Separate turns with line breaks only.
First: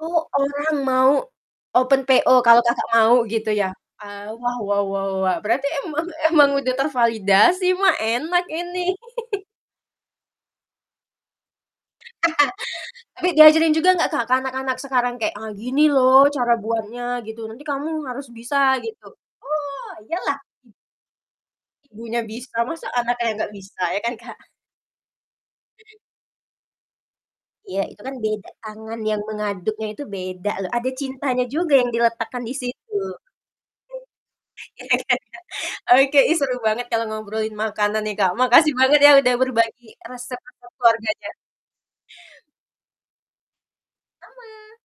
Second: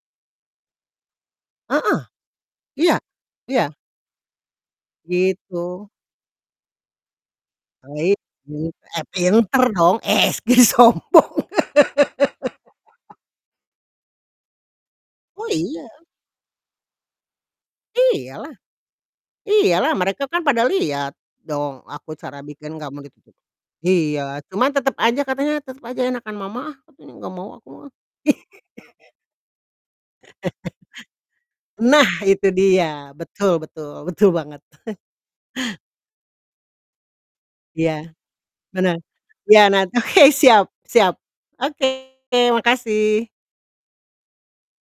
Oh, orang mau
Heeh,
open PO kalau Kakak
iya,
mau gitu ya,
iya.
ah, wah wah wah wah wah, berarti
Gitu.
emang emang udah tervalidasi mah
Baik.
enak
[unintelligible]
ini.
eh, pinter dong, eh, s ki sombong.
Tapi diajarin juga nggak Kak ke anak-anak sekarang kayak,
Oh
"Ah gini
iya.
loh cara buatnya," gitu, "nanti kamu harus
Iya lah.
bisa." gitu, Wo
Iya lah,
iya
mereka
lah.
kan pada lihat dong aku
Ibunya
cara
bisa,
bikin
masa anaknya
[unintelligible]
nggak bisa, ya kan Kak?
Iya, cuma tetep aja, katanya tetep aja enakan mama ah, nggak mau aku
Iya
ah.
itu kan beda, tangan yang mengaduknya itu beda loh, ada cintanya juga yang
Nah,
diletakkan
itu
di
dia,
situ.
betul betul, betul banget.
Ya ya ya. Oke, ih seru banget kalau ngobrolin
Iya,
makanan nih Kak, makasih
bener,
banget ya udah
iya
berbagi
nant oke siap,
resep-resep
siap
keluarganya.
oke, makasih.
Sama.